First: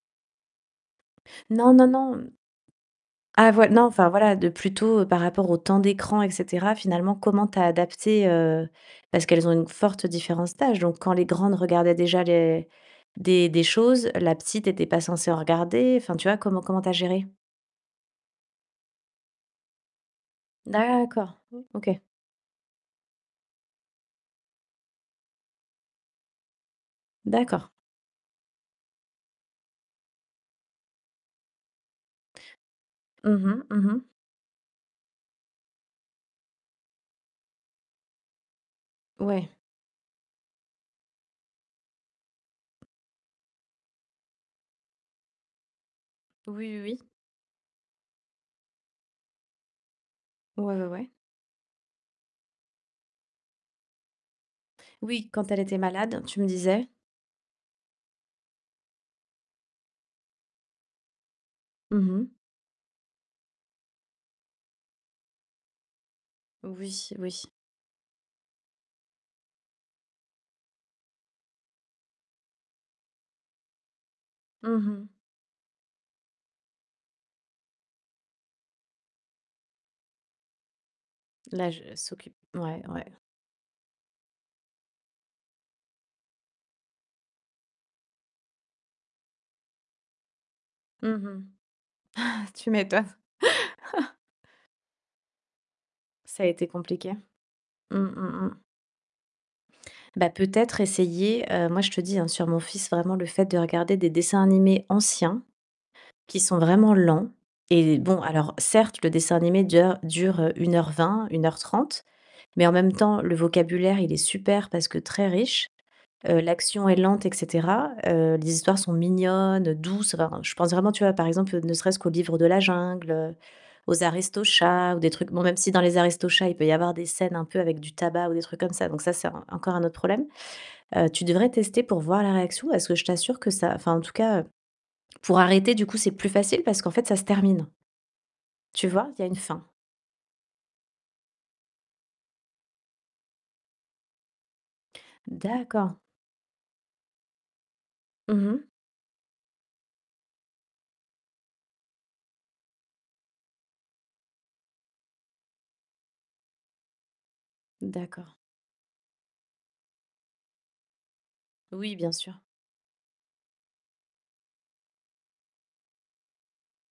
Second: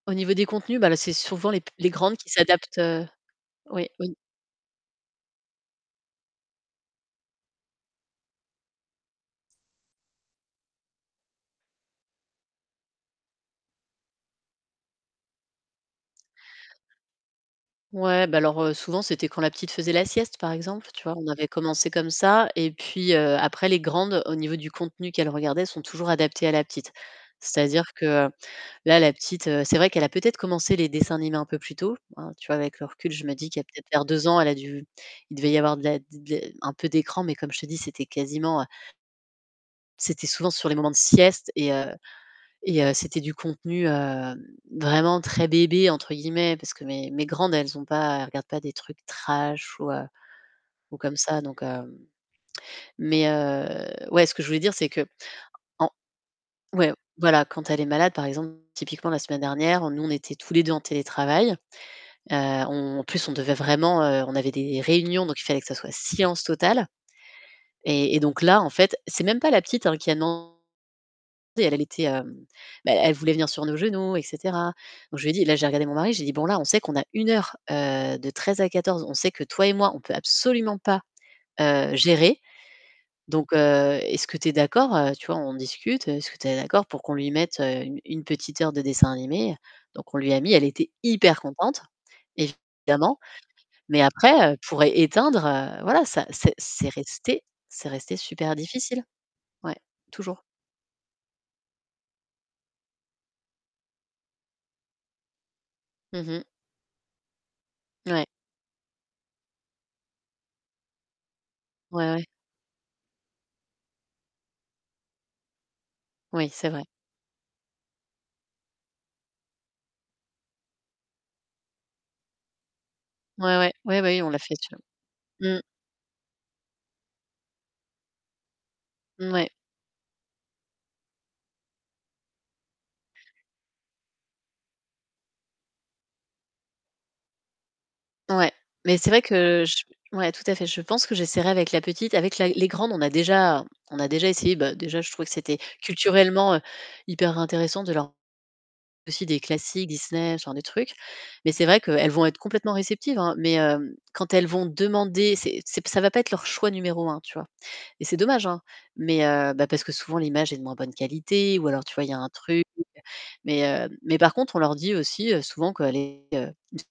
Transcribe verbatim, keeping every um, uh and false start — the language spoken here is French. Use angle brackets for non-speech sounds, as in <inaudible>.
Au niveau des contenus, bah, là c'est souvent les p Non, non, les grandes non. qui s'adaptent, heu Ah voi non, oui, enfin, oui. voilà, de plutôt par rapport au temps d'écran, et cetera, finalement, comment tu as adapté, heu, parce qu'elles ont une forte différence d'âge, donc quand les grandes regardaient déjà les des des choses, la petite était pas censée en regarder, enfin tu vois, comment comment tu as géré? Ouais, bah, alors, heu, souvent, c'était quand la petite faisait la sieste, par exemple, tu vois, on D'accord, avait o commencé OK. comme ça. Et puis, heu, après les grandes, au niveau du contenu qu'elles regardaient, se sont toujours adaptées à la petite. D'accord. C'est-à-dire que, heu, là, la petite, heu, c'est vrai qu'elle a peut-être commencé les dessins animés un peu plus tôt, hein, tu vois, avec le recul, je me Mmh dis qu'il y mh, a mmh peut-être mh. vers deux ans, elle a dû il devait y avoir de la, d d un peu d'écran, mais comme je te dis, c'était quasiment, heu Ouais. c'était souvent sur les moments de sieste et heu et heu, c'était du contenu, heu, vraiment très bébé, entre guillemets, parce Oui, oui, que oui. mes mes grandes, elles ont pas elles regardent pas des trucs trash ou, heu, Ouais, ouais, ou ouais. comme ça. Donc, hem mais, heu ouais, ce que je voulais dire, c'est que, Oui, quand elle était en malade, tu me disais ouais, voilà, quand elle est malade par exemple, typiquement la semaine dernière, heu, nous on était tous les deux en télétravail. Mmh mh. Heu, on en plus, on devait vraiment, heu, on avait des réunions, donc il fallait que ça soit silence total, Oui, oui. et et donc là en fait, c'est même pas la petite hein qui a demandé, elle était, hem, bah, elle voulait venir sur nos genoux et cetera. Mmh mh. Donc je lui ai dit là, j'ai regardé mon mari, j'ai dit: «Bon, là on sait qu'on a une heure, heu, de treize à quatorze, on sait que toi et moi, on peut absolument pas, L'âge, heu, s'occupe gérer. ouais, ouais. Donc, heu, est-ce que tu es d'accord», heu, tu vois, on discute, heu, «est-ce que tu es d'accord pour qu'on lui mette, heu, une une petite heure de dessin animé». Donc, on lui a mis, elle était hyper Mmh contente, mh <inhales> tu m'étonnes évidemment. Mais <chuckles> après, heu, pour éteindre, heu, voilà, ça Ça a c'est été c'est compliqué? resté c'est Mmh resté mh. Mmh. super difficile. Ouais, Bah, toujours. peut-être essayer, heu, moi je te dis hein, sur mon fils, vraiment le fait de regarder des dessins animés anciens, Mmh qui mh. sont vraiment lents. Et, bon, Ouais. alors certes, le dessin animé déjà, dure, heu, une heure vingt, une heure trente, Ouais, ouais. mais en même temps, le vocabulaire, il est super parce que très riche. Heu, Oui, c'est vrai. l'action est lente, et cetera. Heu, les histoires sont mignonnes, douces. Alors, heu, je pense vraiment, tu vois, par exemple ne serait-ce qu'au Livre de la jungle, heu, Ouais, ouais, ouais, aux ouais on l'a fait Aristochats celui-là. ou des trucs bon, même Mmh. si dans les Aristochats, il peut y avoir des scènes un peu avec tabac ou des trucs comme ça. Donc ça, c'est Mouais. encore un autre problème. Heu, tu devrais tester pour voir la réaction, parce que je t'assure que ça enfin, en tout cas, pour arrêter du coup, c'est plus facile parce qu'en fait ça se termine. Ouais, Tu mais vois? c'est il vrai y a une fin. que, je ouais, tout à fait, je pense que j'essaierai avec la petite. Avec la les grandes, on a déjà on a déjà essayé, bah, déjà je trouvais que c'était D'accord. culturellement, heu, hyper intéressant de leur Mmh mh. aussi des classiques, Disney, ce genre de trucs. Mais c'est vrai qu'elles vont être complètement réceptives, hein, mais, hem, quand elles vont demander, c'est c'est, ça va pas être leur choix numéro un, tu vois. Et c'est D'accord. dommage, hein, mais, heu, bah, parce que souvent l'image est de moins bonne qualité ou alors tu Oui, vois, il bien y a un sûr. truc, mais, heu, mais par contre, on leur dit aussi, heu, souvent que les, heu